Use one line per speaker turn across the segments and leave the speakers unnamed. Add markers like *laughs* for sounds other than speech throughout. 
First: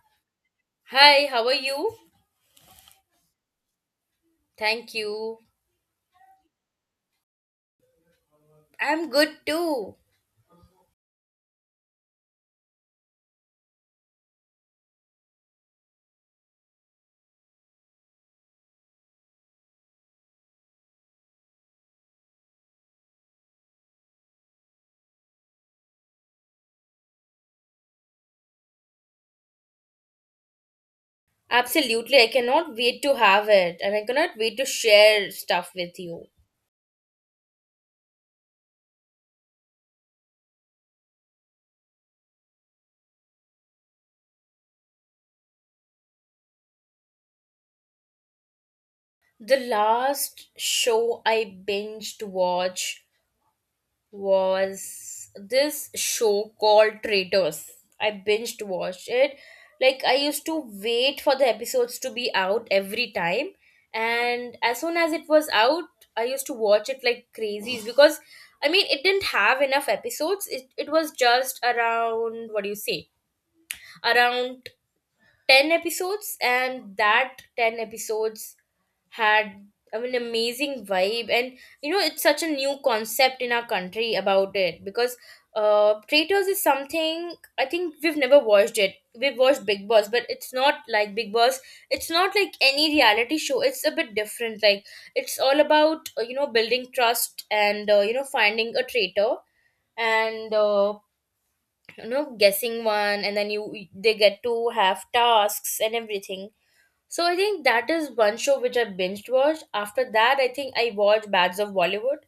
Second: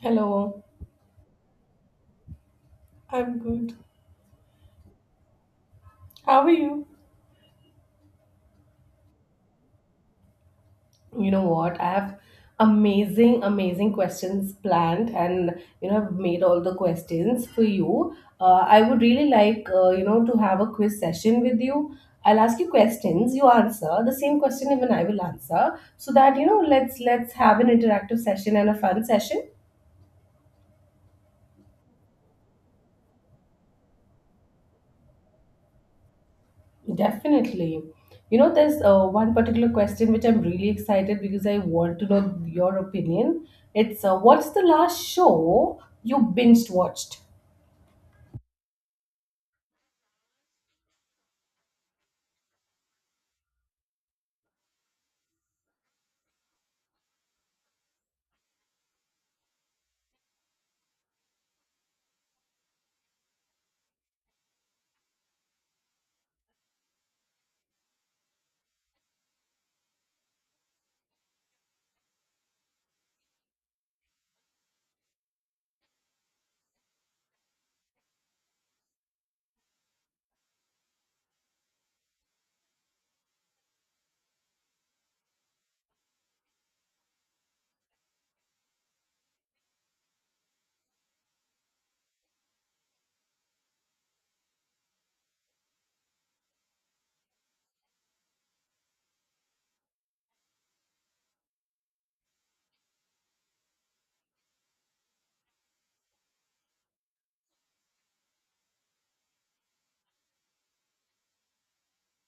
Hello,
Hi, how are you?
I'm good.
Thank you.
How are you?
I'm good too.
You know what? I have amazing, amazing questions planned, and you know, I've made all the questions for you. I would really like, you know, to have a quiz session with you. I'll ask you questions, you answer the same question, even I will answer, so that you know, let's have an interactive session and a fun session.
Absolutely, I cannot wait to have it and I cannot wait to share stuff with you.
Definitely. You know, there's one particular question which I'm really excited because I want to know your opinion. It's what's the last show you binged watched?
The last show I binged watch was this show called Traitors. I binged watched it. Like, I used to wait for the episodes to be out every time, and as soon as it was out, I used to watch it like crazy because I mean it didn't have enough episodes. It was just around, what do you say, around ten episodes, and that ten episodes had, I mean, amazing vibe, and you know it's such a new concept in our country about it because traitors is something I think we've never watched it. We've watched Big Boss, but it's not like Big Boss. It's not like any reality show. It's a bit different. Like, it's all about, you know, building trust and, you know, finding a traitor, and you know, guessing one, and then you, they get to have tasks and everything. So I think that is one show which I binged watched. After that, I think I watched Bads of Bollywood.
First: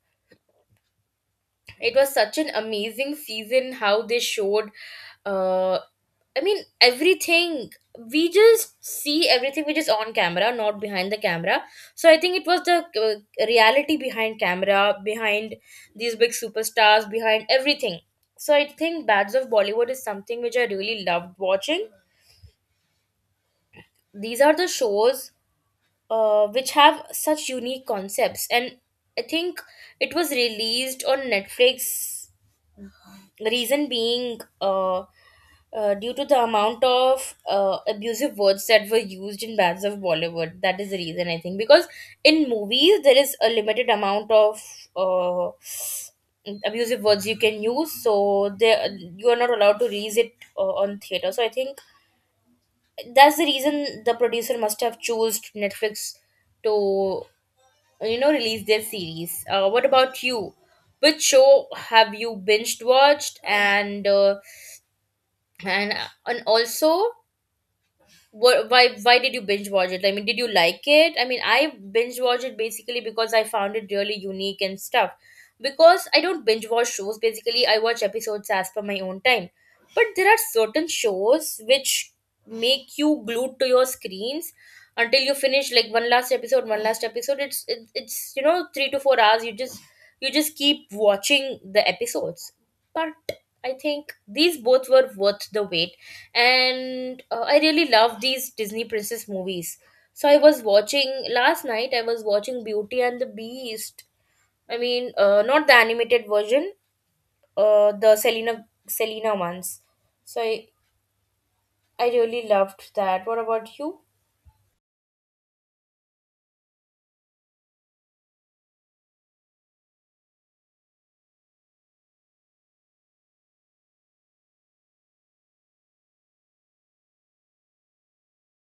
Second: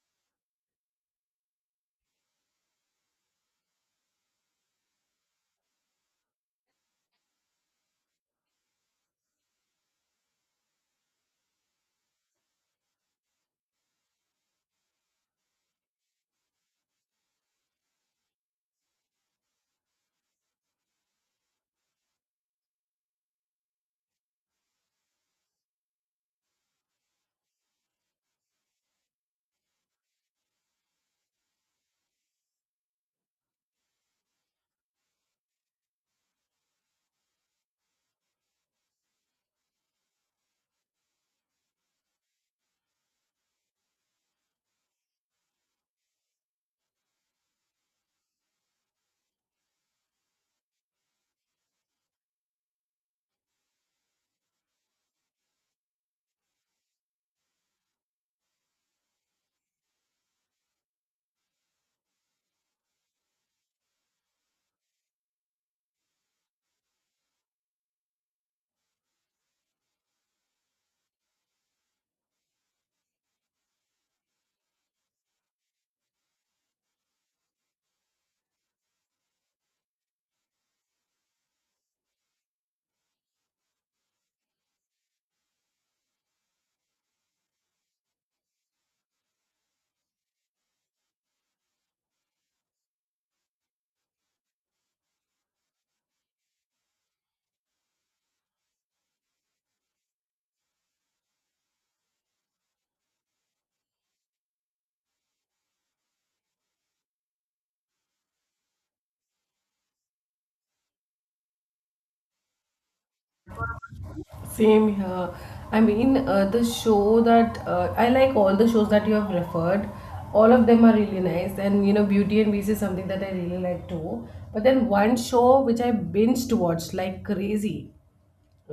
It was such an amazing season how they showed, uh I mean, everything. We just see everything which is on camera, not behind the camera. So I think it was the reality behind camera, behind these big superstars, behind everything. So I think Bads of Bollywood is something which I really loved watching. These are the shows which have such unique concepts, and I think it was released on Netflix, the reason being, due to the amount of abusive words that were used in Bands of Bollywood. That is the reason, I think, because in movies there is a limited amount of uh, abusive words you can use, so they, you are not allowed to release it on theater. So I think that's the reason the producer must have chose Netflix to, you know, release their series. What about you? Which show have you binged watched, and and also what, why did you binge watch it? I mean, did you like it? I mean, I binge watch it basically because I found it really unique and stuff. Because I don't binge watch shows. Basically, I watch episodes as per my own time. But there are certain shows which make you glued to your screens until you finish, like, one last episode, one last episode. It's you know 3 to 4 hours. You just keep watching the episodes. But I think these both were worth the wait, and I really love these Disney princess movies. So I was watching last night, I was watching Beauty and the Beast, I mean, not the animated version, the Selena ones. So I really loved that. What about you?
Same here. I mean, the show that I like all the shows that you have referred, all of them are really nice. And you know, Beauty and Beast is something that I really like too. But then one show which I binged watched like crazy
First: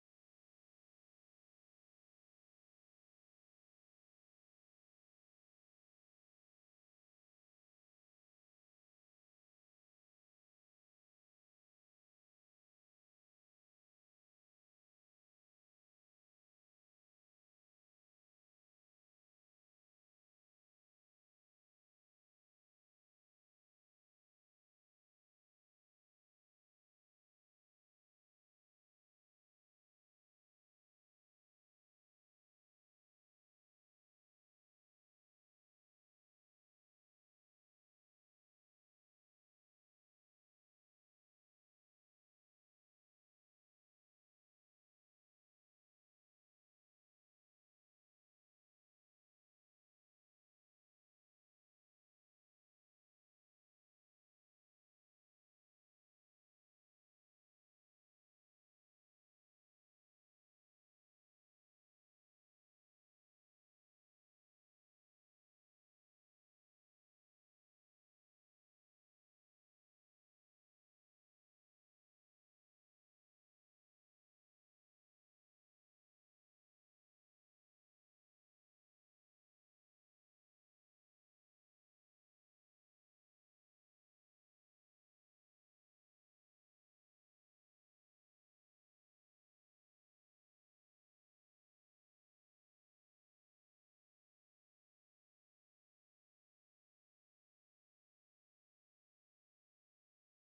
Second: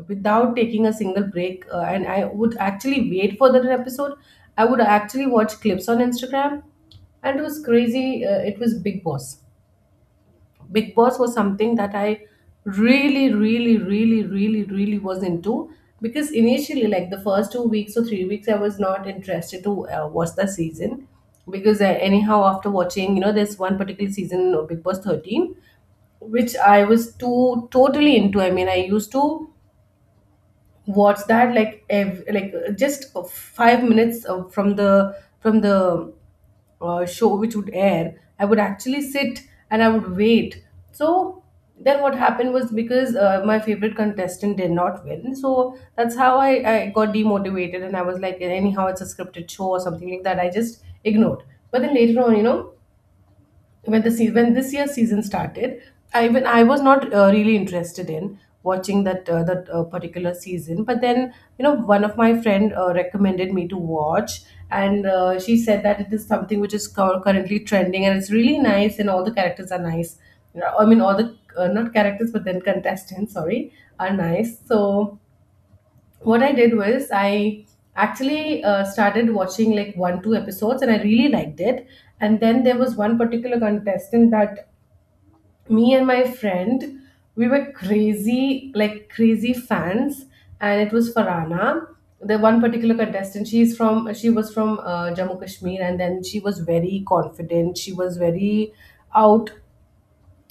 without taking a single break and I would actually wait for that episode. I would actually watch clips on Instagram, and it was crazy. It was Big Boss. Big Boss was something that I really, really, really, really, really was into, because initially like the first 2 weeks or 3 weeks I was not interested to watch the season. Because anyhow, after watching, you know, there's one particular season, Big Boss 13, which I was too totally into. I mean, I used to, what's that, like like just 5 minutes from the show which would air, I would actually sit and I would wait. So then what happened was, because my favorite contestant did not win, so that's how I got demotivated, and I was like, anyhow it's a scripted show or something like that, I just ignored. But then later on, you know, when the sea when this year's season started, I, when I was not really interested in watching that particular season. But then you know, one of my friend recommended me to watch, and she said that it is something which is currently trending, and it's really nice, and all the characters are nice. You know, I mean, all the not characters, but then contestants, sorry, are nice. So what I did was I actually started watching like one two episodes and I really liked it. And then there was one particular contestant that me and my friend, we were crazy, like crazy fans, and it was Farana. The one particular contestant, she's from, she was from Jammu Kashmir, and then she was very confident. She was very out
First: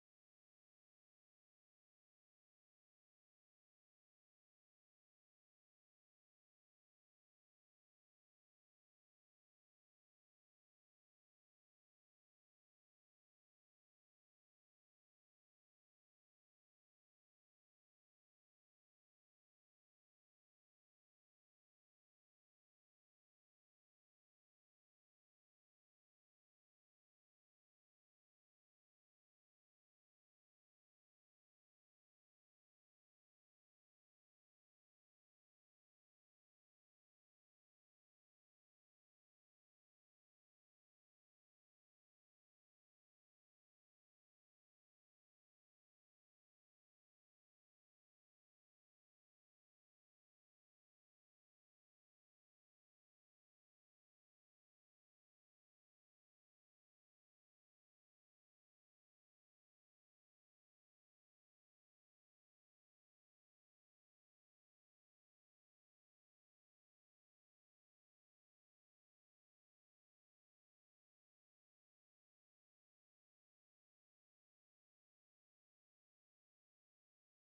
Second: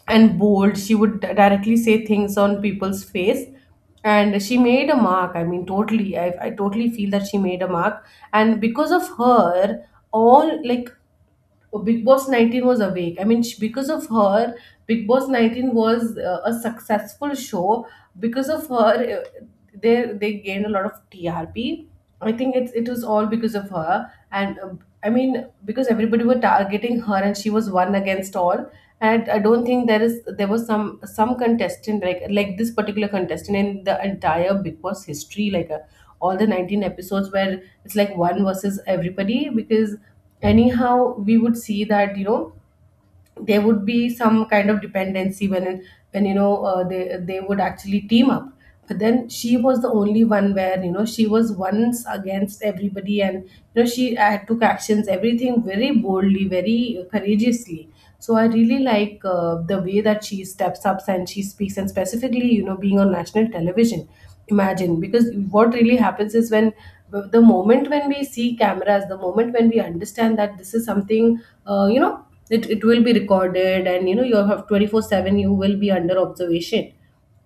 and bold. She would directly say things on people's face. And she made a mark. I mean, totally. I totally feel that she made a mark. And because of her, all like, oh, Big Boss 19 was awake. I mean, sh because of her, Big Boss 19 was a successful show. Because of her, they gained a lot of TRP. I think it was all because of her. And I mean, because everybody were targeting her, and she was one against all. And I don't think there was some contestant like this particular contestant in the entire Big Boss history, like all the 19 episodes, where it's like one versus everybody. Because anyhow we would see that you know there would be some kind of dependency when they would actually team up, but then she was the only one where you know she was once against everybody, and you know she had took actions, everything very boldly, very courageously. So I really like the way that she steps up and she speaks, and specifically you know being on national television. Imagine, because what really happens is when the moment when we see cameras, the moment when we understand that this is something you know it will be recorded, and you know you have 24 7 you will be under observation.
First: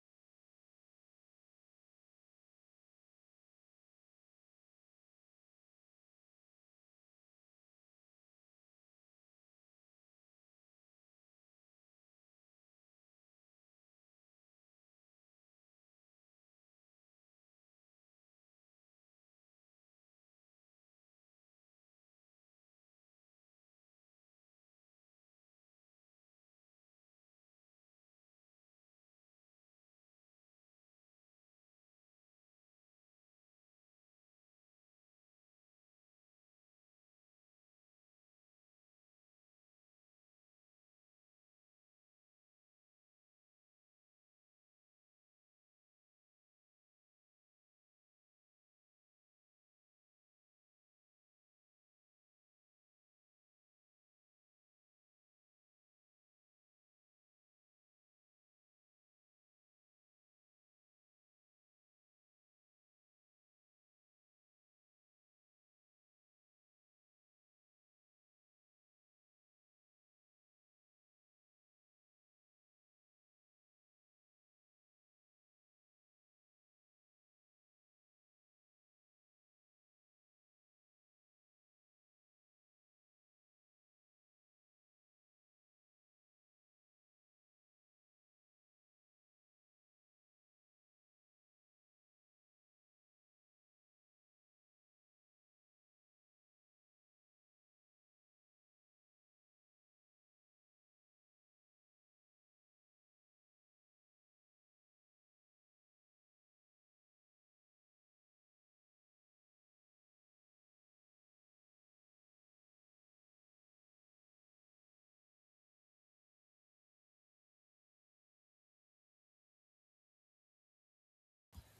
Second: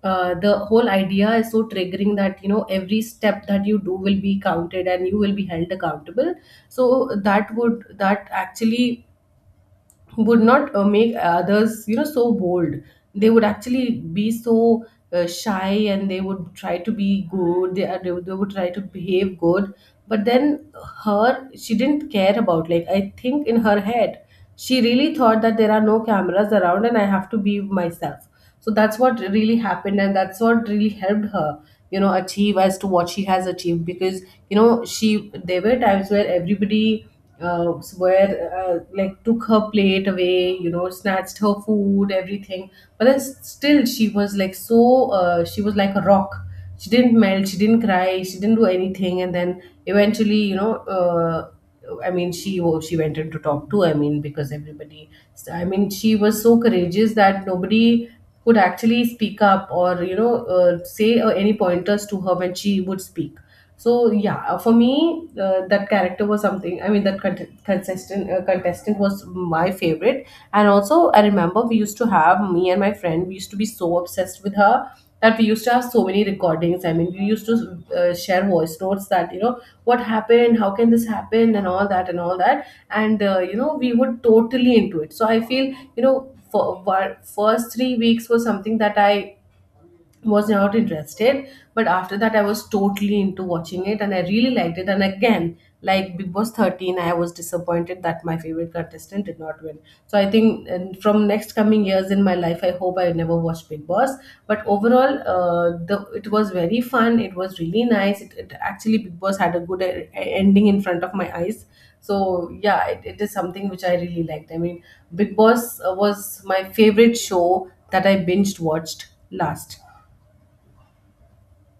The whole idea is so triggering that you know every step that you do will be counted and you will be held accountable. So that would, that actually would not make others, you know, so bold. They would actually be so shy, and they would try to be good. They would try to behave good. But then her, she didn't care about, like I think in her head she really thought that there are no cameras around and I have to be myself. So that's what really happened, and that's what really helped her, you know, achieve as to what she has achieved. Because you know she, there were times where everybody where like took her plate away, you know, snatched her food, everything. But then still she was like so she was like a rock. She didn't melt, she didn't cry, she didn't do anything. And then eventually you know I mean, she, oh, she went in to talk to. I mean, because everybody. I mean, she was so courageous that nobody could actually speak up or you know say any pointers to her when she would speak. So yeah, for me, that character was something. I mean, that contestant was my favorite. And also, I remember we used to have, me and my friend, we used to be so obsessed with her that we used to have so many recordings. I mean, we used to share voice notes that you know what happened, how can this happen, and all that and all that. And you know, we were totally into it. So I feel you know, for first 3 weeks was something that I was not interested, but after that I was totally into watching it and I really liked it. And again, like Big Boss 13, I was disappointed that my favorite contestant did not win. So I think and from next coming years in my life I hope I never watch Big Boss. But overall the it was very fun, it was really nice. It actually, Big Boss had a good ending in front of my eyes. So yeah, it is something which I really liked. I mean, Big Boss was my favorite show that I binged watched last.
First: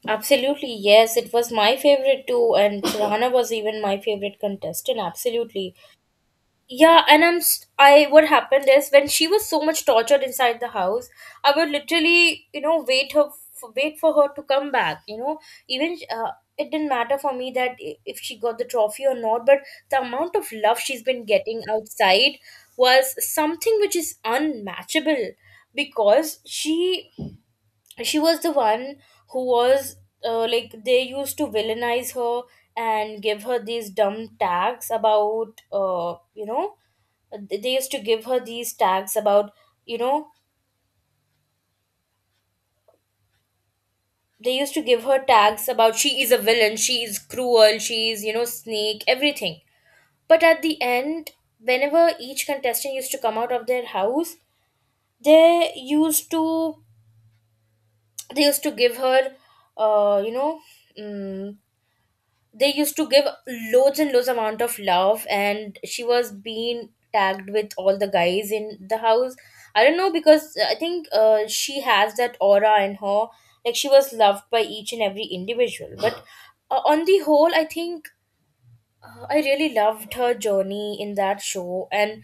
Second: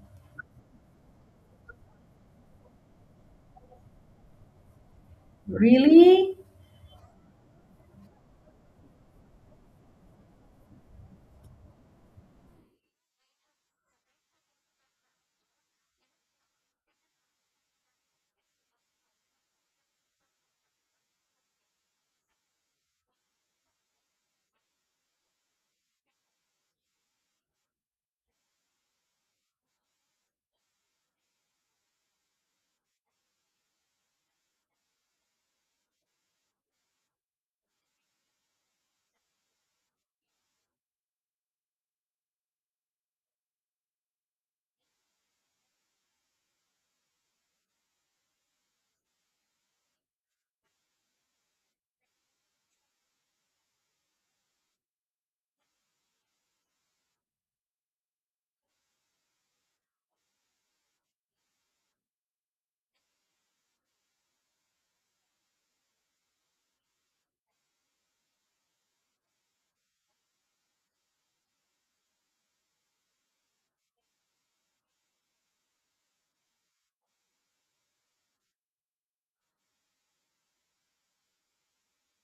Absolutely, yes, it was my favorite too, and Rana was even my favorite contestant, absolutely.
Really?
Yeah, and I, what happened is when she was so much tortured inside the house, I would literally, you know, wait her wait for her to come back. You know, even, it didn't matter for me that, if she got the trophy or not, but the amount of love she's been getting outside was something which is unmatchable, because she was the one who was, like, they used to villainize her and give her these dumb tags about, you know, they used to give her these tags about, you know, they used to give her tags about, she is a villain, she is cruel, she is, you know, snake, everything. But at the end, whenever each contestant used to come out of their house, they used to, they used to give her you know mm they used to give loads and loads amount of love, and she was being tagged with all the guys in the house. I don't know, because I think, she has that aura in her. Like, she was loved by each and every individual, but, on the whole, I think, I really loved her journey in that show. And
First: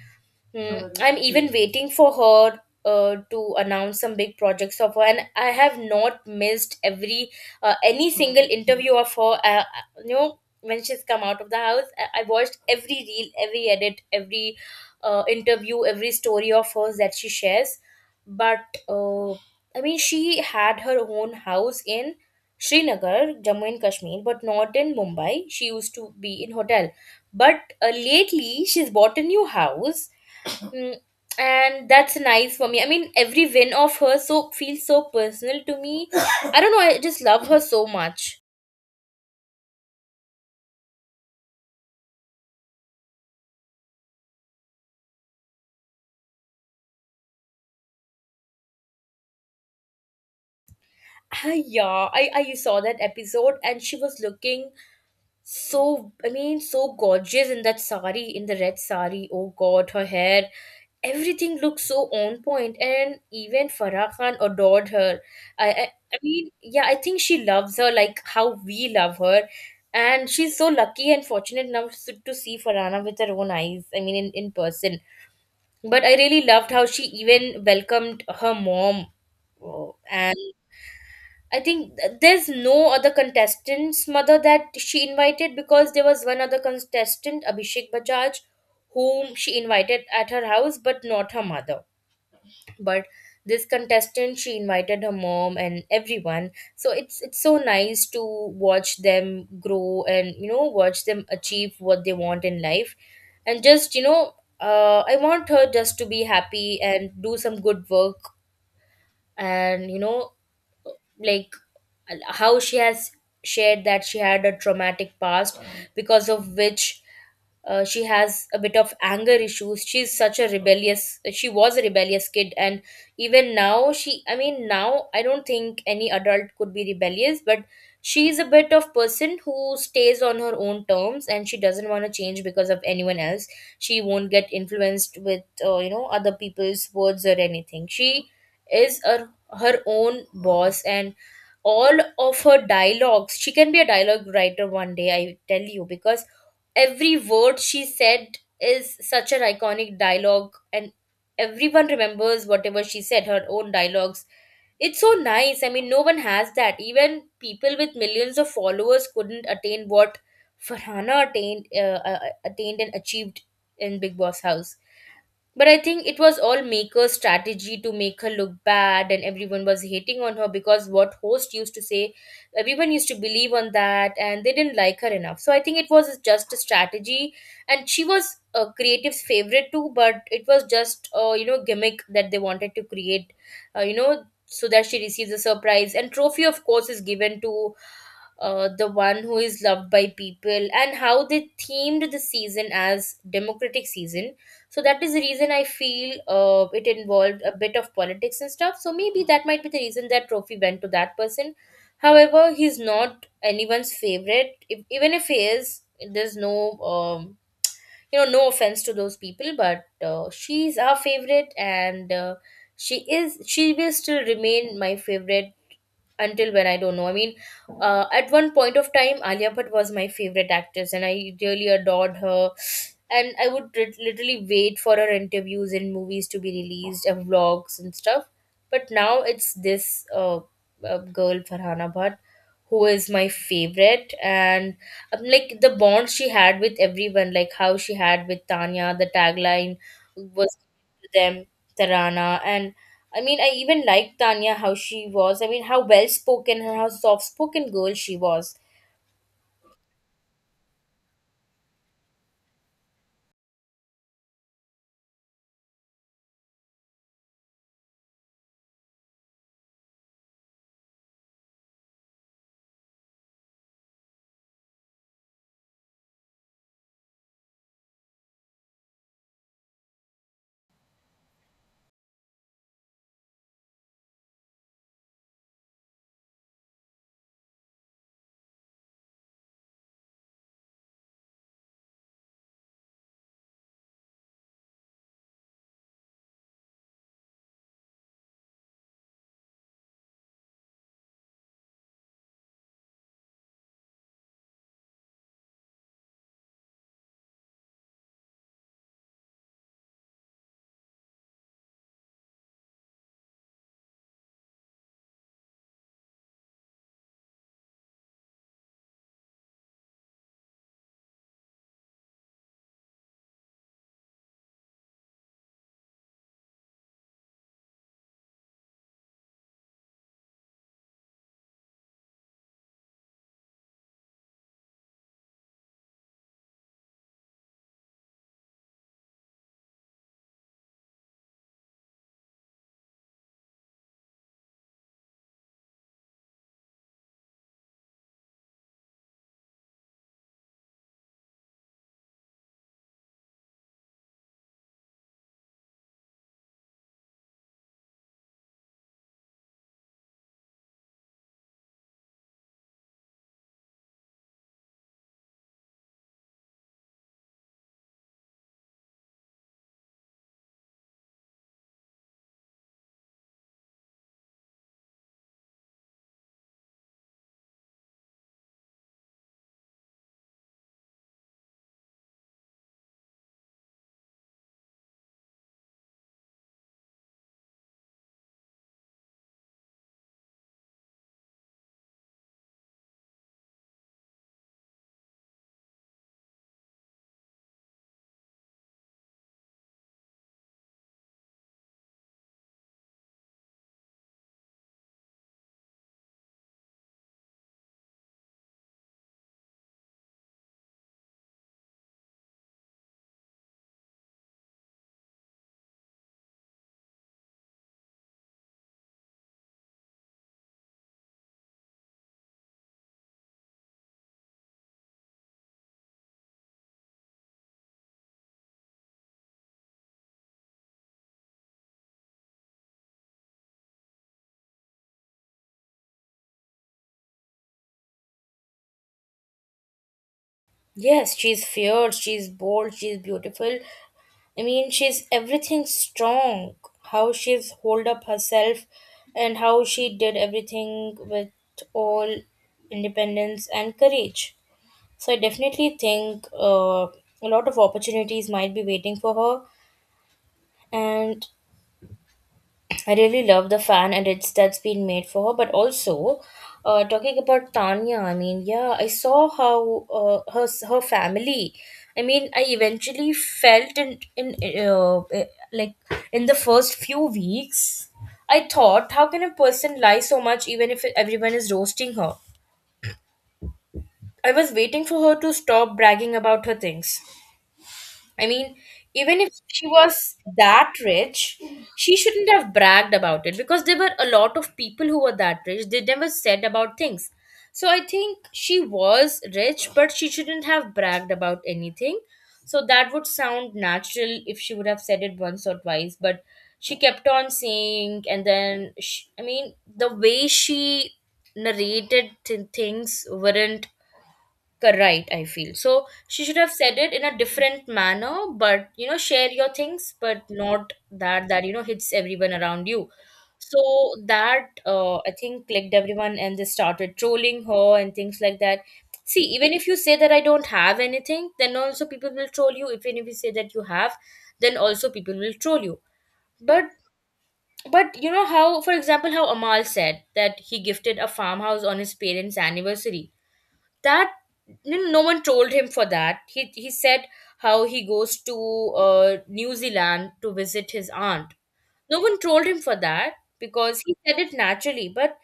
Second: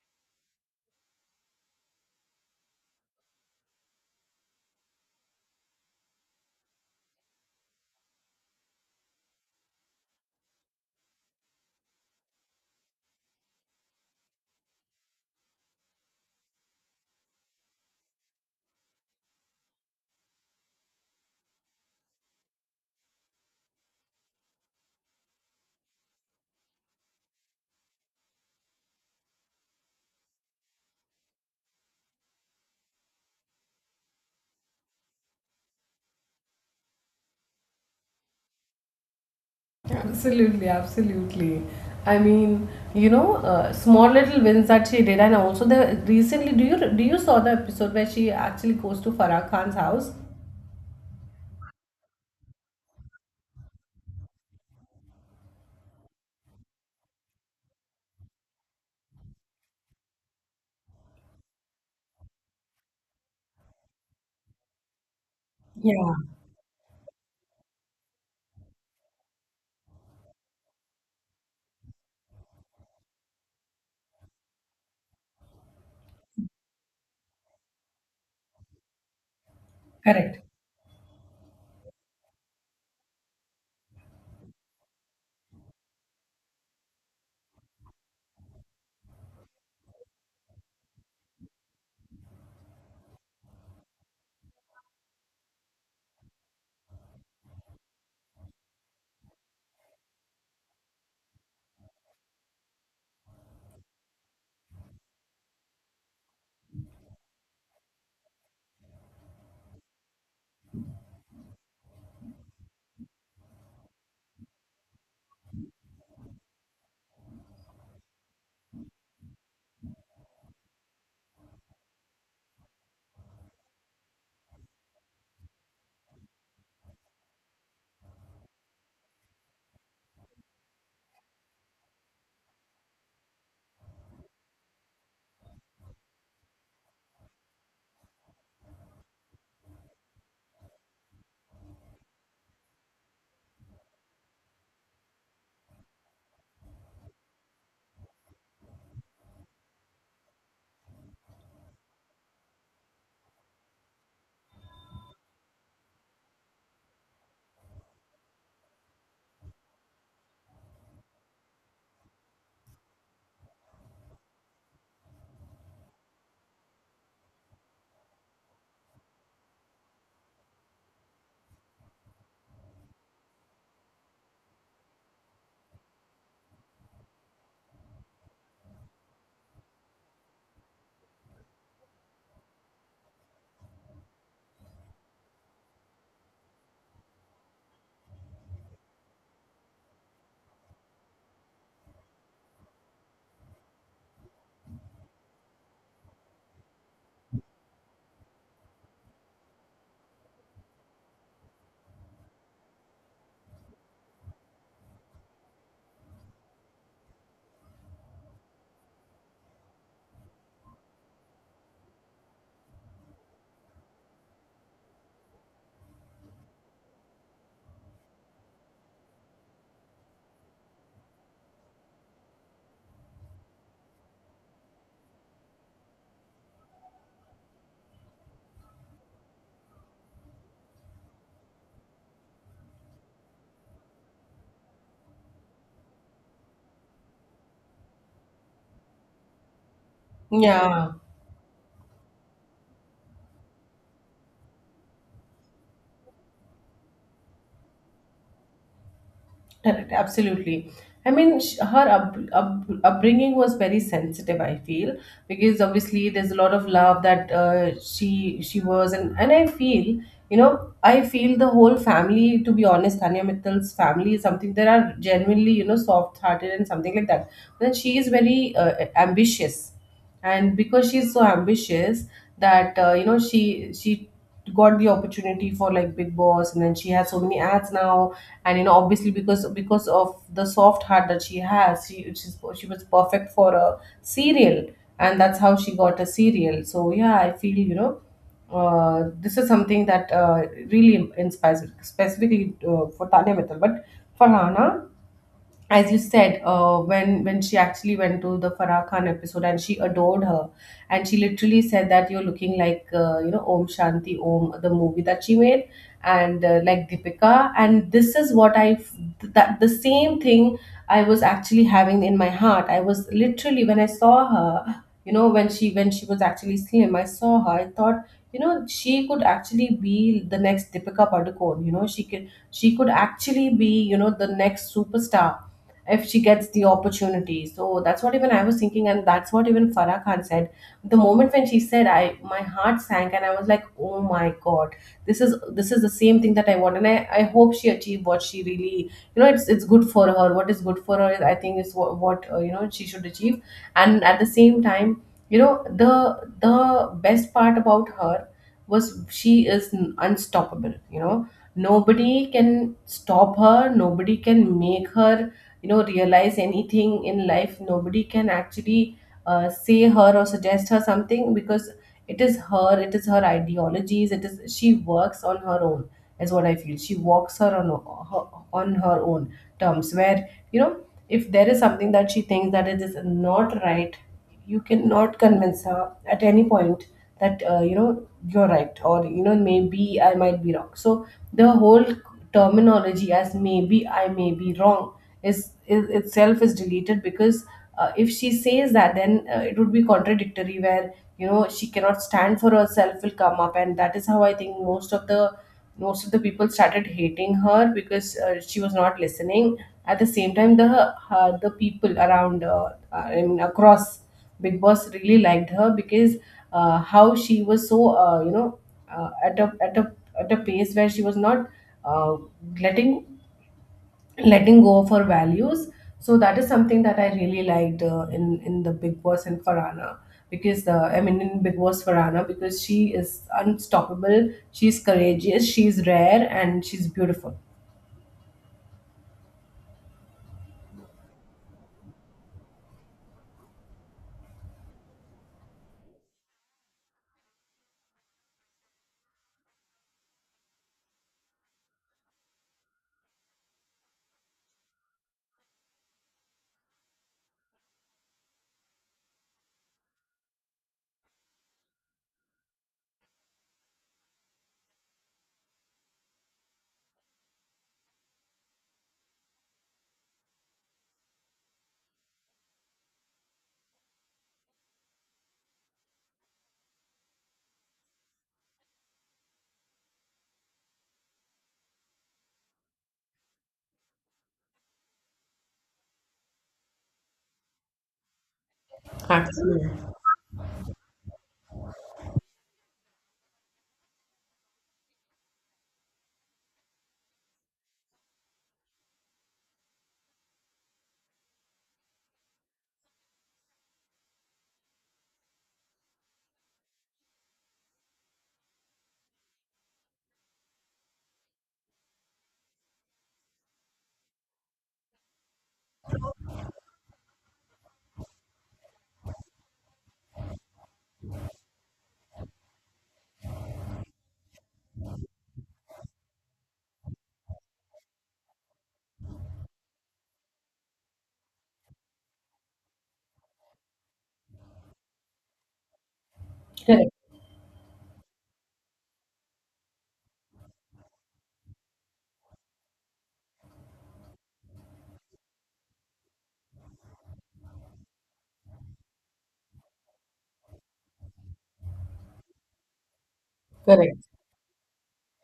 So I'm even waiting for her to announce some big projects of her, and I have not missed every, any single, Oh, interview of her. You know, when she's come out of the house, I watched every reel, every edit, every, interview, every story of hers that she shares. But, I mean, she had her own house in Srinagar, Jammu and Kashmir, but not in Mumbai. She used to be in hotel, but, lately she's bought a new house. Mm, and that's nice for me. I mean, every win of her so feels so personal to me. *coughs* I don't know. I just love her so much.
Absolutely, absolutely. I mean, you know, small little wins that she did, and also the recently, do you saw the episode where she actually goes to Farah Khan's house?
Ah, yeah, I saw that episode, and she was looking so, I mean, so gorgeous in that sari, in the red sari. Oh God, her hair, everything looked so on point, and even Farah Khan adored her. I
Yeah,
mean, yeah, I think she loves her like how we love her. And she's so lucky and fortunate enough to see Farhana with her own eyes, I mean, in person. But I really loved how she even welcomed her mom. Oh, and
correct.
I think there's no other contestant's mother that she invited, because there was one other contestant, Abhishek Bajaj, whom she invited at her house, but not her mother. But this contestant, she invited her mom and everyone. So it's so nice to watch them grow and, you know, watch them achieve what they want in life. And just, you know, I want her just to be happy and do some good work. And you know, like, how she has shared that she had a traumatic past, because of which, she has a bit of anger issues. She's such a rebellious, she was a rebellious kid, and even now she, I mean, now I don't think any adult could be rebellious, but she's a bit of person who stays on her own terms, and she doesn't want to change because of anyone else. She won't get influenced with, you know, other people's words or anything. She is her own boss, and all of her dialogues, she can be a dialogue writer one day, I tell you, because every word she said is such an iconic dialogue, and everyone remembers whatever she said, her own dialogues. It's so nice. I mean, no one has that. Even people with millions of followers couldn't attain what Farhana attained, attained and achieved in Big Boss house. But I think it was all maker's strategy to make her look bad, and everyone was hating on her because what host used to say, everyone used to believe on that, and they didn't like her enough. So I think it was just a strategy, and she was a creative's favorite too, but it was just a, you know, gimmick that they wanted to create, you know, so that she receives a surprise. And trophy, of course, is given to the one who is loved by people, and how they themed the season as democratic season. So that is the reason I feel, it involved a bit of politics and stuff, so maybe that might be the reason that trophy went to that person. However, he's not anyone's favorite. If, even if he is, there's no, you know, no offense to those people, but, she's our favorite, and, she is, she will still remain my favorite until, when I don't know. I mean, at one point of time, Alia Bhatt was my favorite actress, and I really adored her. And I would literally wait for her interviews in movies to be released, and vlogs and stuff. But now it's this, girl Farhana Bhatt, who is my favorite, and, like, the bond she had with everyone, like how she had with Tanya, the tagline was
Yeah,
to them, Tarana, and I mean, I even liked Tanya, how she was. I mean, how well spoken and how soft spoken girl she was.
correct, absolutely. I mean, her upbringing was very sensitive. I feel, because obviously there's a lot of love that she was, and I feel you know I feel the whole family. To be honest, Tanya Mittal's family is something that are genuinely you know soft hearted and something like that. But then she is very ambitious, and because she's so ambitious that you know she got the opportunity for like Big Boss, and then she has so many ads now. And you know obviously because of the soft heart that she has, she was perfect for a serial, and that's how she got a serial. So yeah, I feel you know this is something that really inspires me, specifically for Tanya Mittal. But for Rana, as you said, when she actually went to the Farah Khan episode and she adored her, and she literally said that you're looking like you know Om Shanti Om, the movie that she made, and like Deepika, and this is what that the same thing I was actually having in my heart. I was literally, when I saw her, you know, when she, when she was actually slim, I saw her. I thought, you know, she could actually be the next Deepika Padukone. You know, she could actually be, you know, the next superstar if she gets the opportunity. So that's what even I was thinking, and that's what even Farah Khan said. The moment when she said, I, my heart sank, and I was like, oh my god, this is the same thing that I want, and I hope she achieved what she really, you know it's good for her. What is good for her, I think, is what you know she should achieve. And at the same time, you know the best part about her was she is unstoppable. You know, nobody can stop her, nobody can make her realize anything in life. Nobody can actually say her or suggest her something because it is her, it is her ideologies, it is she works on her own is what I feel. She walks her on her, on her own terms where if there is something that she thinks that it is not right, you cannot convince her at any point that you know you're right, or you know maybe I might be wrong. So the whole terminology as maybe I may be wrong is itself is deleted because if she says that, then it would be contradictory where you know she cannot stand for herself will come up. And that is how I think most of the people started hating her because she was not listening. At the same time, the people around, I mean, across Big Boss really liked her because how she was so you know, at a at a at a pace where she was not, uh, letting letting go of her values. So that is something that I really liked in the Big Boss and Farana because I mean in Big Boss Farana, because she is unstoppable, she's courageous, she's rare, and she's beautiful.
Yes, she's fierce, she's bold, she's beautiful. I mean, she's everything strong. How she's hold up herself and how she did everything with all independence and courage. So I definitely think, a lot of opportunities might be waiting for her, and I really love the fan and it's that's been made for her. But also, talking about Tanya, I mean, yeah, I saw how, her her family, I mean, I eventually felt in, uh, eh, like, in the first few weeks, I thought, how can a person lie so much even if everyone is roasting her? I was waiting for her to stop bragging about her things. I mean, even if she
Absolutely.
was that rich, she shouldn't have bragged about it because there were a lot of people who were that rich. They never said about things. So I think she was rich, but she shouldn't have bragged about anything. So that would sound natural if she would have said it once or twice, but she kept on saying, and then, she, I mean, the way she narrated things weren't correct, I feel. So she should have said it in a different manner, but share your things, but not that hits everyone around you. So that I think clicked everyone and they started trolling her and things like that. See, even if you say that I don't have anything, then also people will troll you. Even if you say that you have, then also people will troll you. But
Correct.
but you know how, for example, how Amal said that he gifted a farmhouse on his parents' anniversary, that no one told him for that. He said how he goes to New Zealand to visit his aunt. No one told him for that because he
Correct.
said it naturally. But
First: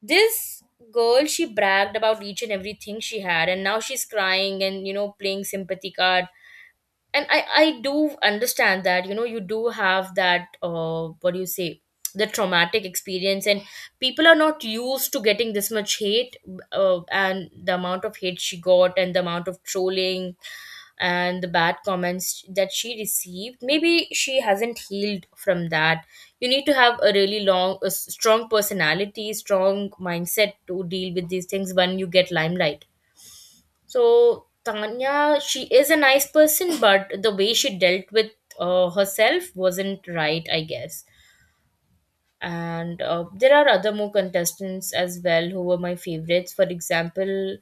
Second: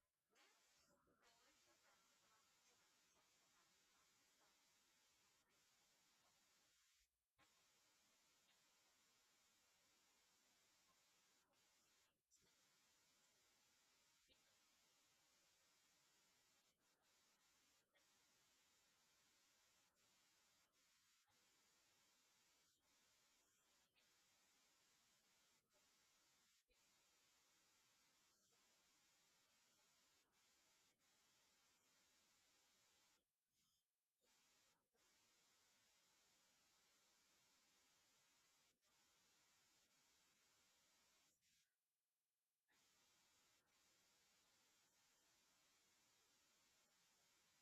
this girl, she bragged about each and everything she had, and now she's crying and, you know, playing sympathy card. And I do understand that, you know, you do have that what do you say, the traumatic experience, and people are not used to getting this much hate. And the amount of hate she got and the amount of trolling and the bad comments that she received, maybe she hasn't healed from that. You need to have a really long a strong personality, strong mindset to deal with these things when you get limelight. So Tanya, she is a nice person, but the way she dealt with herself wasn't right, I guess. And there are other more contestants as well who were my favorites. For example,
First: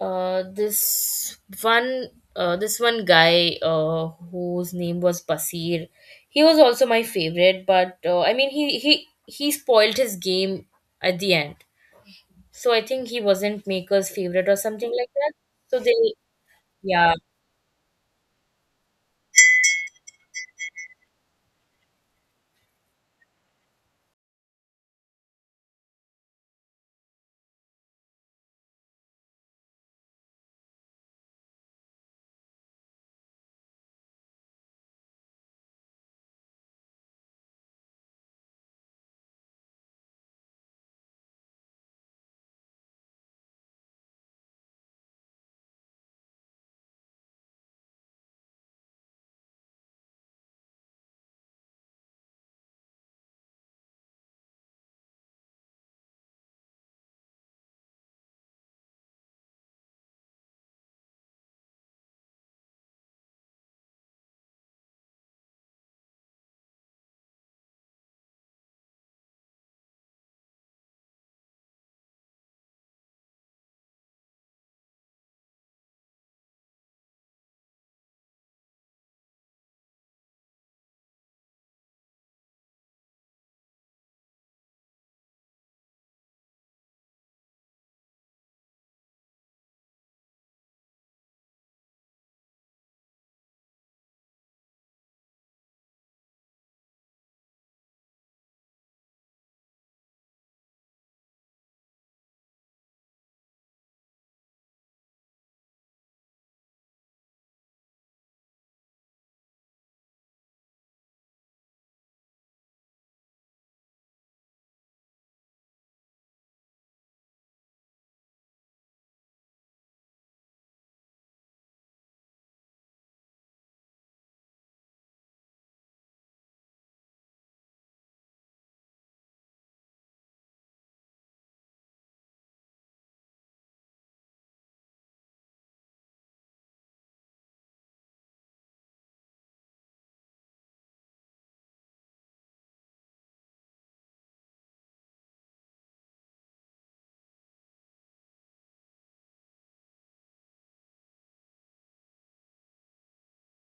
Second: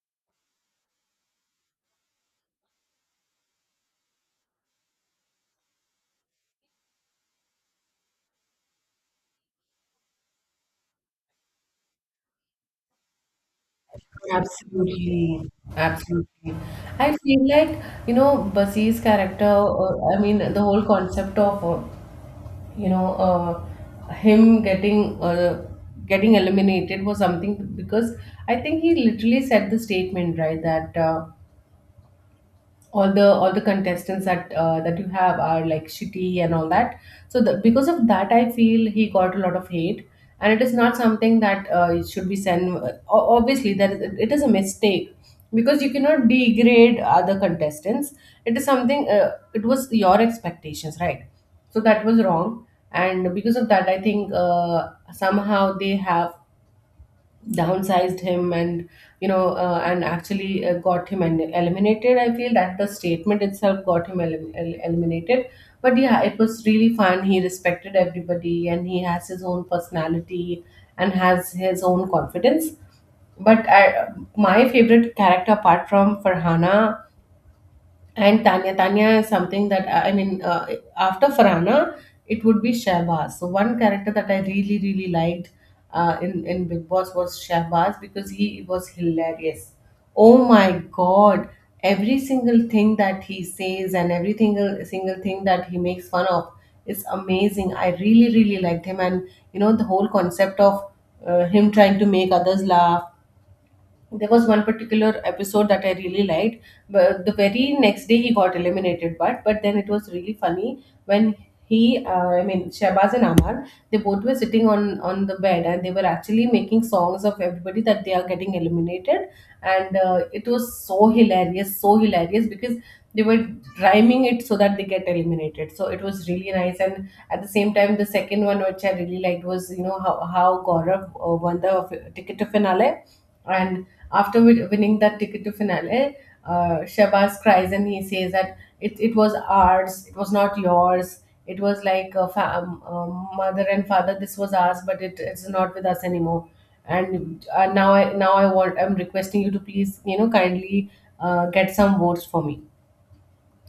uh, this one, this one guy whose name was Basir. He was also my favorite, but I mean, he spoiled his game at the end. So I think he wasn't Maker's favorite or something like that.
Absolutely.
So they,
Absolutely. I
yeah.
feel like, you know, Basi's character, I mean, the whole concept of you know uh, him getting getting eliminated was something because I think he literally said the statement, right, that all the contestants that that you have are like shitty and all that. So because of that I feel he got a lot of hate, and it is not something that, it should be sent. O- obviously that is, it is a mistake because you cannot degrade other contestants. It is something, it was your expectations, right? So that was wrong, and because of that I think somehow they have downsized him, and you know, and actually got him and eliminated. I feel that the statement itself got him eliminated. But yeah, it was really fun. He respected everybody and he has his own personality and has his own confidence. But my favorite character apart from Farhana and Tanya is something that I mean, after Farhana, it would be Shahbaz. So one character that I really, really liked in Big Boss was Shahbaz because he was hilarious. Oh my God! Every single thing that he says and every single thing that he makes fun of is amazing. I really, really liked him. And you know, the whole concept of him trying to make others laugh, there was one particular episode that I really liked. But the very next day he got eliminated. But then it was really funny when I mean Shahbaz and Amar, they both were sitting on the bed and they were actually making songs of everybody that they are getting eliminated, and it was so hilarious because they were rhyming it so that they get eliminated. So it was really nice. And at the same time, the second one which I really liked was, you know how Gaurav won the ticket to finale. And after winning that ticket to finale, Shabazz cries and he says that it was ours, it was not yours. It was like a mother and father, this was ours, but it's not with us anymore. And now I want, I'm requesting you to please, you know, kindly get some votes for me.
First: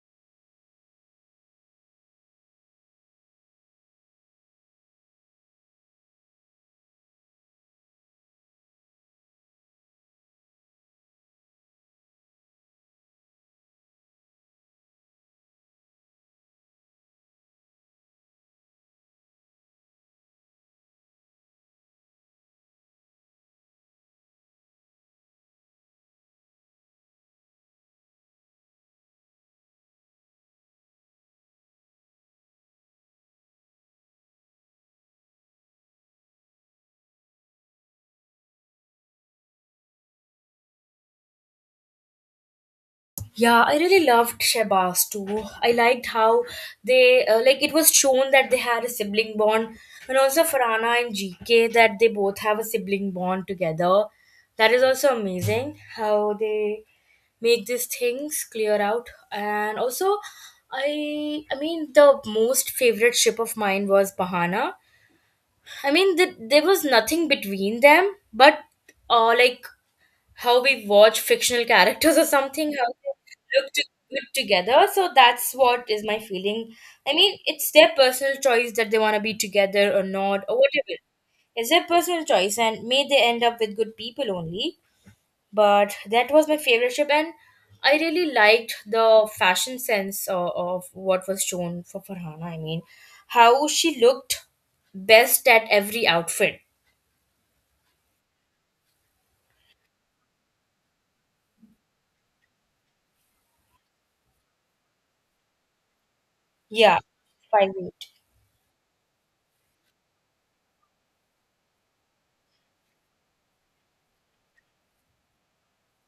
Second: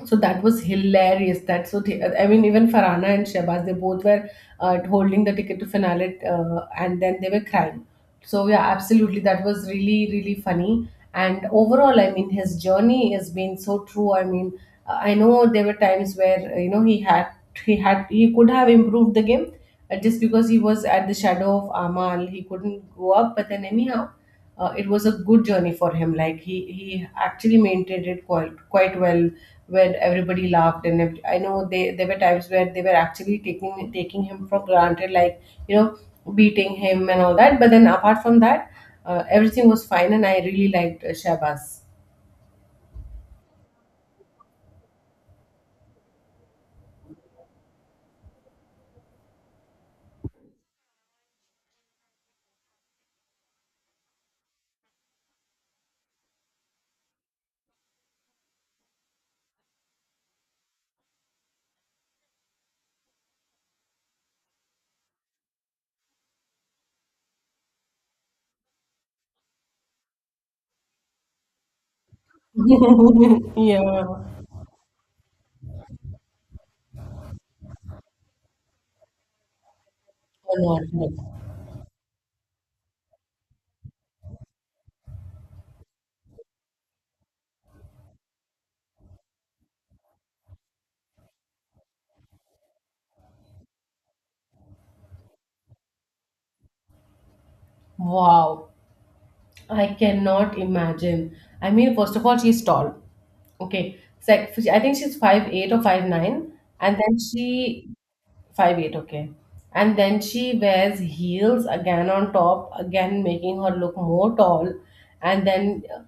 So that was hilarious. I mean, even Farana and Shabazz, they both were holding the ticket to finale, and then they were crying. So yeah, absolutely, that was really, really funny. And overall, I mean, his journey has been so true. I mean, I know there were times where you know he had he had he could have improved the game, just because he was at the shadow of Amal he couldn't go up. But then anyhow, it was a good journey for him. Like, he actually maintained it quite well when everybody laughed. I know they there were times where they were actually taking him for granted, like, you know, beating him and all that. But then apart from that, everything was fine, and I really liked Shabazz.
Yeah, I really loved Shehbaz too. I liked how they like it was shown that they had a sibling bond, and also Farhana and GK that they both have a sibling bond together. That is also amazing how they make these things clear out. And also, I mean the most favorite ship of mine was Bahana. I mean, there was nothing between them, but like how we watch fictional characters *laughs* or something, how
*laughs*
they look to,
Yeah.
good together. So that's what is my feeling. I mean, it's their personal choice that they want to be together or not or
Oh,
whatever.
no, no.
It's their personal choice, and may they end up with good people only. But that was my favorite ship, and I really liked the fashion sense of what was shown for Farhana. I mean, how she looked best at every outfit.
Wow. I cannot imagine. I mean, first of all, she's tall. Okay. Sec I think she's 5'8" or 5'9", and
Yeah,
then
five
she
eight.
5'8". Okay, and then she wears heels again on top, again making her look more tall, and then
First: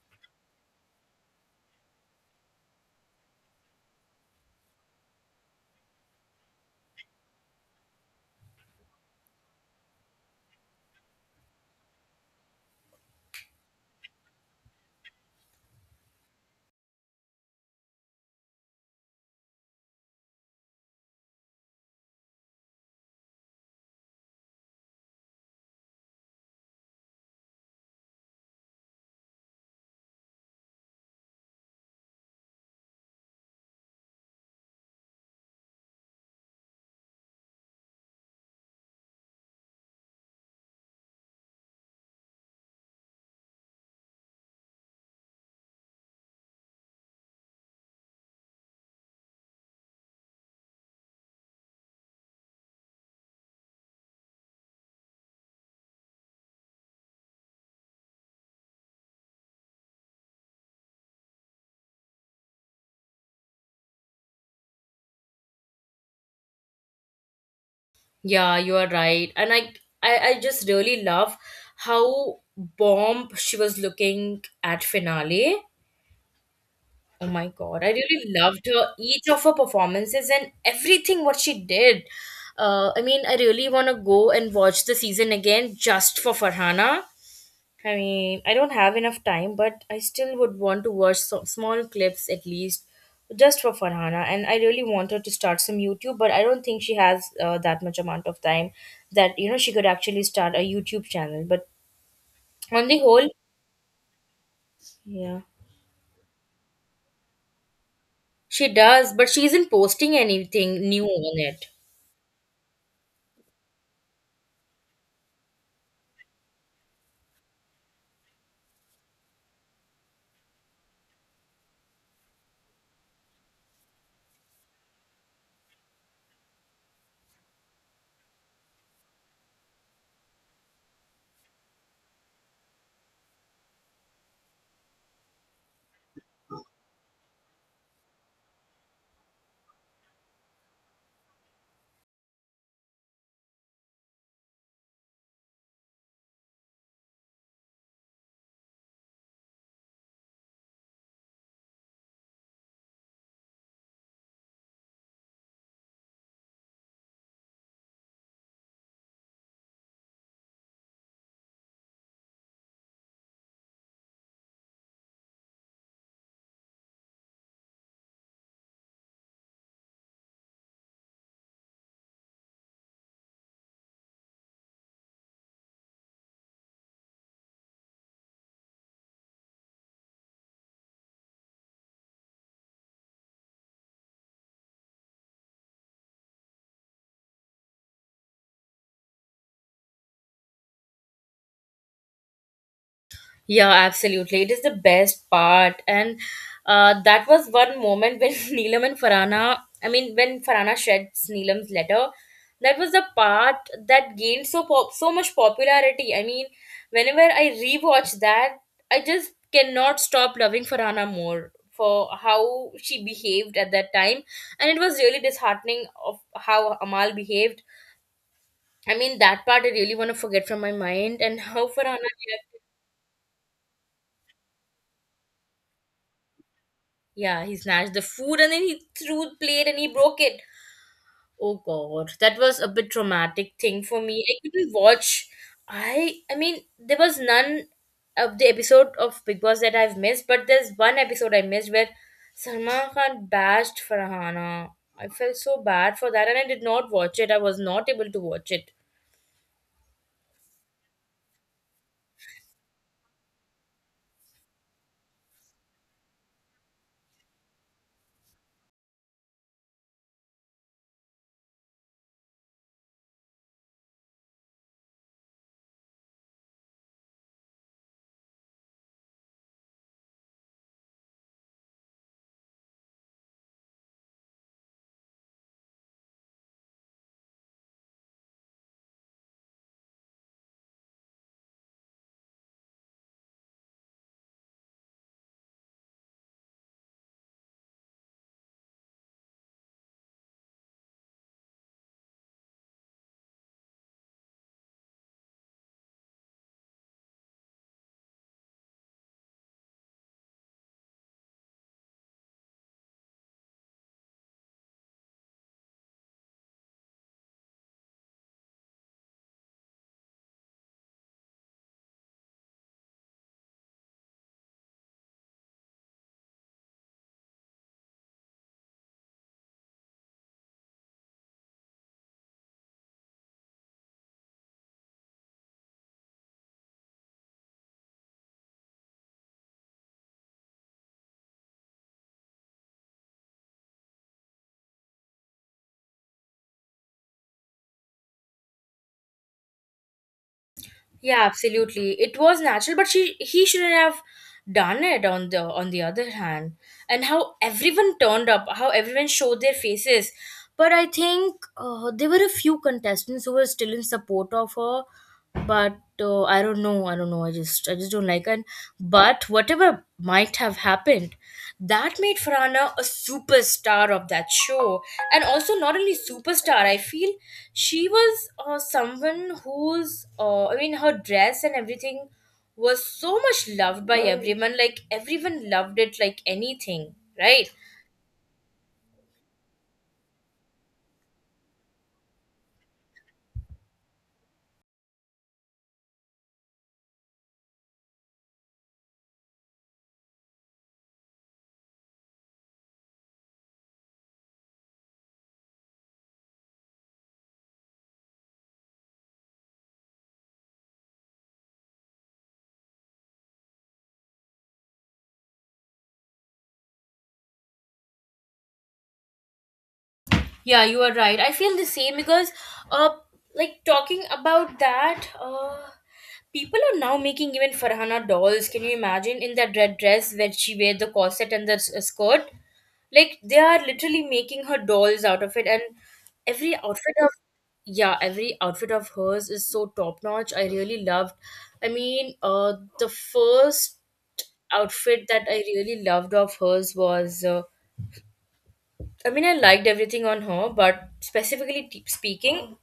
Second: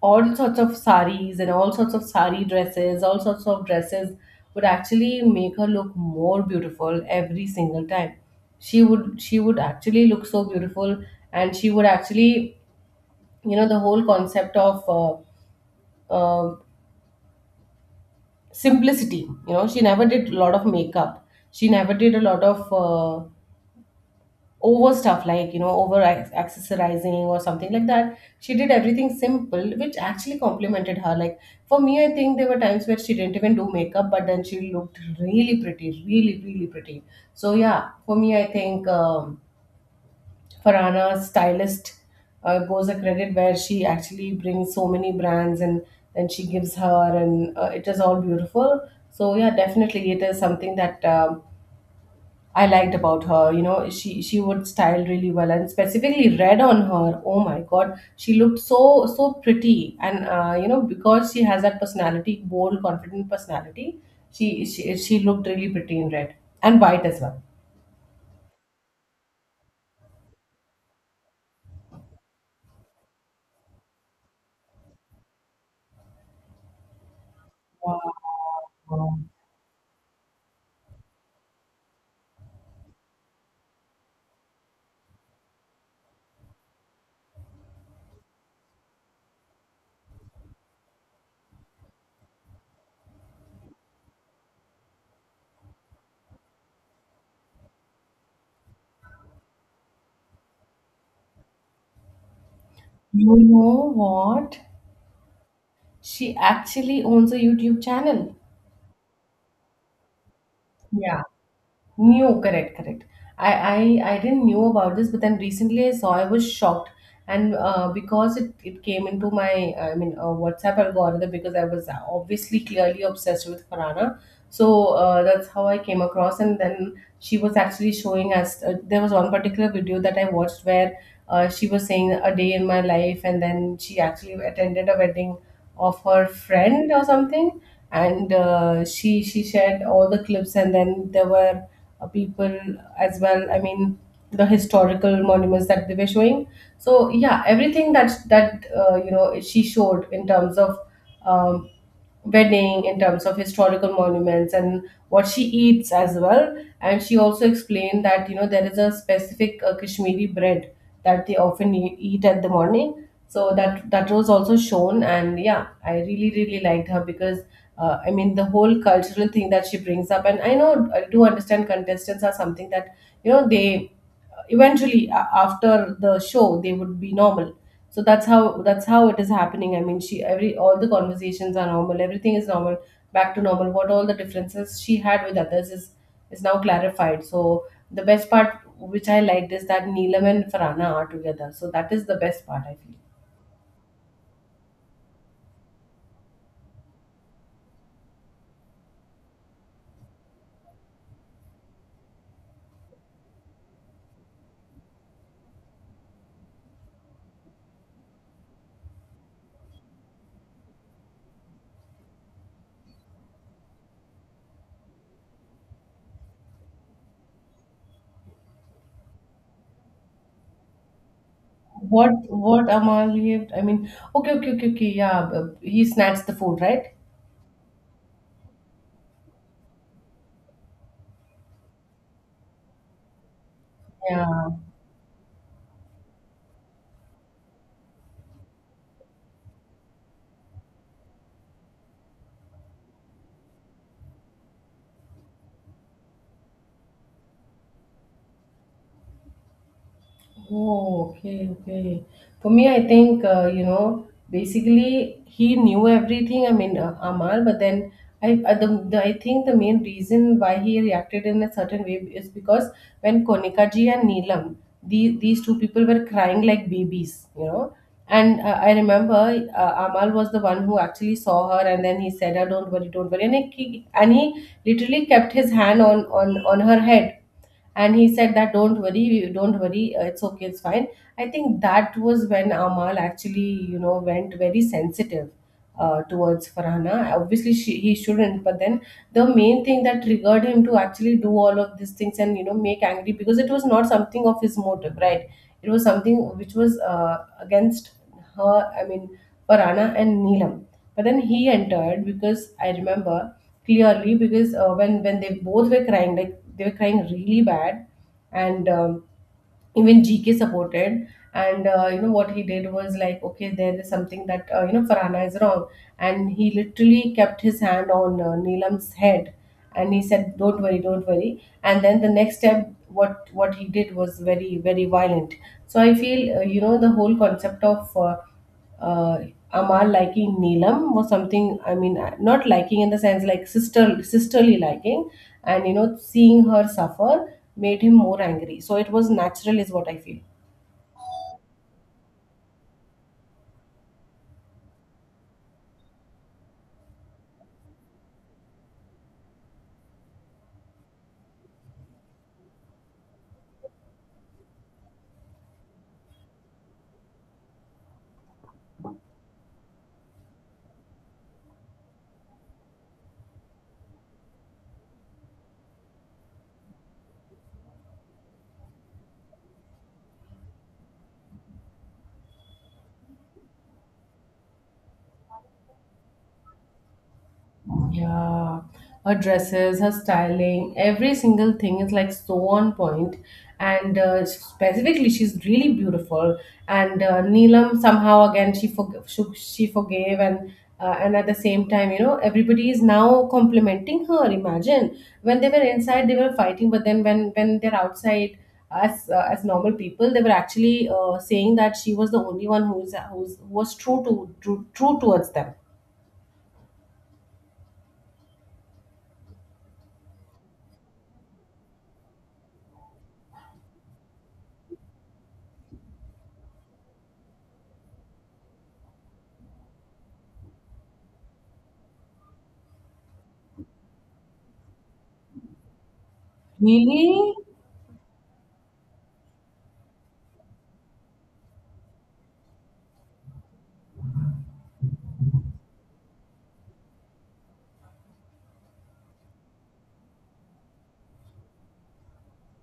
all sorts of saris and all sorts of sari dresses, all sorts of dresses would actually make her look more beautiful every single time. She would actually look so beautiful. And she would actually, you know, the whole concept of uh, simplicity. You know, she never did a lot of makeup, she never did a lot of over stuff, like, you know, over accessorizing or something like that. She did everything simple, which actually complimented her. Like, for me, I think there were times where she didn't even do makeup, but then she looked really pretty, really, really pretty. So yeah, for me, I think, Farhana stylist, goes a credit, where she actually brings so many brands and then she gives her, and it is all beautiful. So yeah, definitely it is something that, I liked about her. You know, she would style really well, and specifically red on her, oh my god, she looked so so pretty. And you know, because she has that personality, bold, confident personality, she she looked really pretty in red, and white as well.
Yeah, you are right. I just really love how bomb she was looking at finale. Oh my god, I really loved her
Wow.
each of her performances and everything what she did. I mean, I really want to go and watch the season again just for Farhana. I mean, I don't have enough time, but I still would want to watch small clips at least, just for Farhana. And I really want her to start some YouTube, but I don't think she has that much amount of time that, you know, she could actually start a YouTube channel. But on the whole,
You know what?
yeah,
She actually owns a YouTube channel.
she does, but she isn't posting anything new
Yeah.
on it.
New, correct, correct. I, I didn't knew about this, but then recently I saw, I was shocked. And because it came into my, I mean, WhatsApp algorithm, because I was obviously, clearly obsessed with Farhana, so that's how I came across. And then she was actually showing us, there was one particular video that I watched where she was saying a day in my life, and then she actually attended a wedding of her friend or something. And she shared all the clips, and then there were people as well. I mean, the historical monuments that they were showing. So yeah, everything that you know she showed in terms of, um, wedding, in terms of historical monuments, and what she eats as well. And she also explained that, you know, there is a specific Kashmiri bread that they often eat at the morning. So that that was also shown. And yeah, I really, really liked her because I mean, the whole cultural thing that she brings up. And I know, I do understand contestants are something that, you know, they eventually after the show they would be normal. So that's how it is happening. I mean, she every, all the conversations are normal, everything is normal, back to normal. What all the differences she had with others is now clarified. So the best part which I liked is that Neelam and Farana are together. So that is the best part, I feel.
Yeah, absolutely. It is the best part. And that was one moment when *laughs* Neelam and Farana, I mean, when Farana sheds Neelam's letter, that was the part that gained so much popularity. I mean, whenever I rewatch that, I just cannot stop loving Farana more for how she behaved at that time. And it was really disheartening of how Amal behaved. I mean, that part I really want to forget from my mind and how Farhana.
what what Amal, I mean, okay, okay, okay, okay, yeah, b- he snatched the food, right?
Yeah, he snatched the food and then he threw the plate and he broke it. Oh God, that was a bit traumatic thing for me.
Yeah.
I couldn't watch. I mean, there was none of the episode of Big Boss that I've missed, but there's one episode I missed where Salman Khan bashed Farhana. I felt so bad for that and I did not watch it. I was not able to watch it.
Oh, okay, okay. For me, I think, you know, basically he knew everything. I mean, Amal, but then I think the main reason why he reacted in a certain way is because when Konikaji and these two people were crying like babies, you know. And I remember Amal was the one who actually saw her, and then he said, "Oh, don't worry," and and he literally kept his hand on on her head and he said that, don't worry, don't worry, it's okay, it's fine. I think that was when Amal actually, you know, went very sensitive towards Farhana. Obviously he shouldn't, but then the main thing that triggered him to actually do all of these things and, you know, make angry, because it was not something of his motive, right? It was something which was against her. I mean, Farhana and Neelam. But then he entered, because I remember clearly, because when they both were crying, like, they were crying really bad. And even GK supported. And you know what he did was like, okay, there is something that, you know, Farhana is wrong, and he literally kept his hand on, Neelam's head, and he said, "Don't worry, don't worry." And then the next step, what he did was very, very violent. So I feel you know, the whole concept of uh, Amal liking Neelam was something. I mean, not liking in the sense like sisterly liking. And, you know, seeing her suffer made him more angry. So it was natural, is what I feel.
Yeah, absolutely. It was natural, but she he shouldn't have done it on the other hand. And how everyone turned up, how everyone showed their faces. But I think there were a few contestants who were still in support of her, but I don't know, I don't know. I just don't like her. And but whatever might have happened, that made Farhana a superstar of that show. And also, not only superstar, I feel she was someone whose, I mean, her dress and everything was so much loved by everyone. Like, everyone loved it like anything, right?
Yeah, her dresses, her styling, every single thing is like so on point. And specifically, she's really beautiful. And Neelam somehow again she forgave. And and at the same time, you know, everybody is now complimenting her. Imagine when they were inside, they were fighting, but then when they're outside as, as normal people, they were actually saying that she was the only one who's who's who was true, true towards them.
Yeah, you are right. I feel the same because, uh, like, talking about that, people are now making even Farhana dolls. Can you imagine in that red dress where she wear the corset and the skirt? Like they are literally making her dolls out of it, and every outfit of,
Really?
yeah, every outfit of hers is so top notch. I really loved. I mean, the first outfit that I really loved of hers was. I mean, I liked everything on her, but specifically speaking,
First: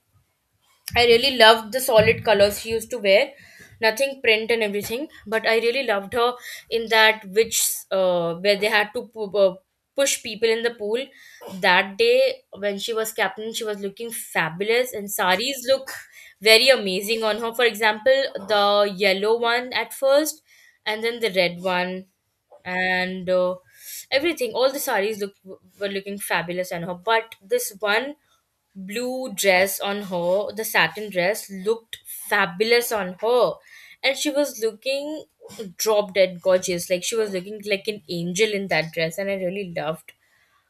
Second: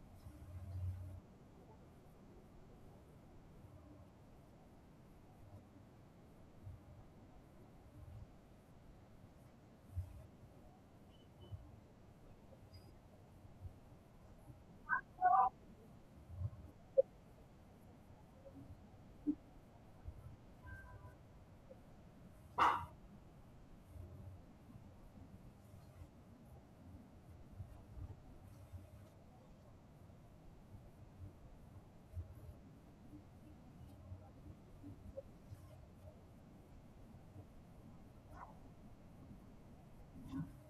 I really loved the solid colors she used to wear, nothing print and everything. But I really loved her in that which where they had to push people in the pool. That day when she was captain, she was looking fabulous, and saris look very amazing on her. For example, the yellow one at first, and then the red one, and everything. All the saris look were looking fabulous on her, but this one blue dress on her, the satin dress looked fabulous on her. And she was looking drop dead gorgeous. Like she was looking like an angel in that dress, and I really loved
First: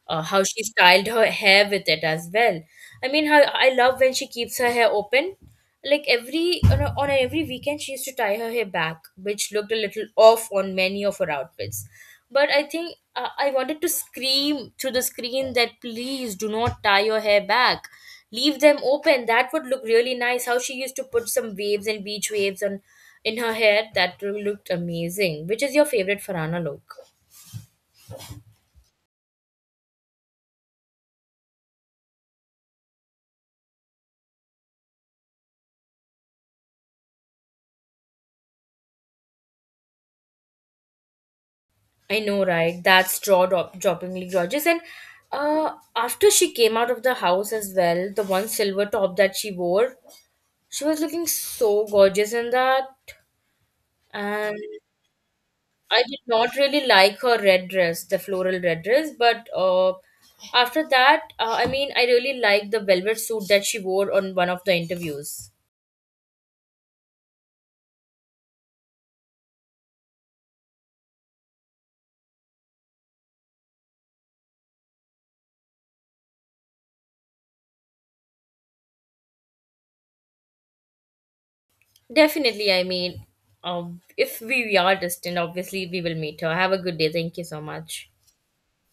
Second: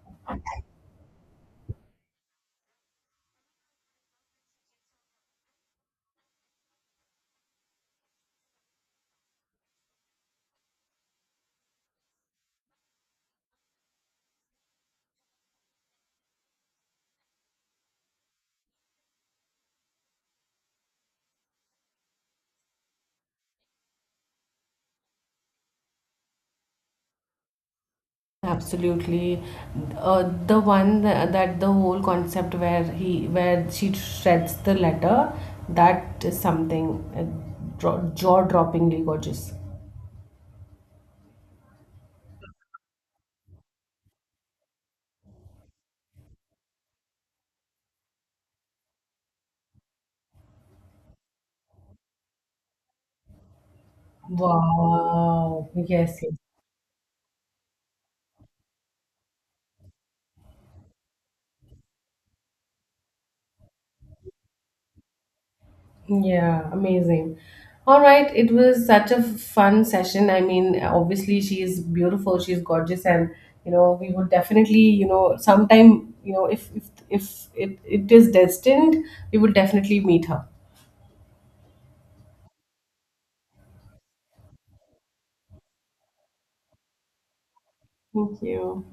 how she styled her hair with it as well. I mean, her, I love when she keeps her hair open. Like every on a- every weekend, she used to tie her hair back, which looked a little off on many of her outfits. But I think I wanted to scream through the screen that please do not tie your hair back, leave them open. That would look really nice. How she used to put some waves and beach waves on in her hair that looked amazing. Which is your favorite Farana look?
Absolutely. The one that, that the whole concept where he where she shreds the letter, that is something, jaw-droppingly gorgeous.
I know, right? That's droppingly gorgeous. And after she came out of the house as well, the one silver top that she wore, she was looking so gorgeous in that. And
Wow. Yes,
I did
yes.
not really like her red dress, the floral red dress. But after that, I mean, I really liked the velvet suit that she wore on one of the interviews.
Yeah, amazing. All right, it was such a fun session. I mean, obviously she is beautiful, she's gorgeous, and, you know, we would definitely, you know, sometime, you know, if if it is destined, we would definitely meet her.
Definitely, I mean, if we are distant, obviously we will meet her. Have a good day. Thank you so much.
Thank you.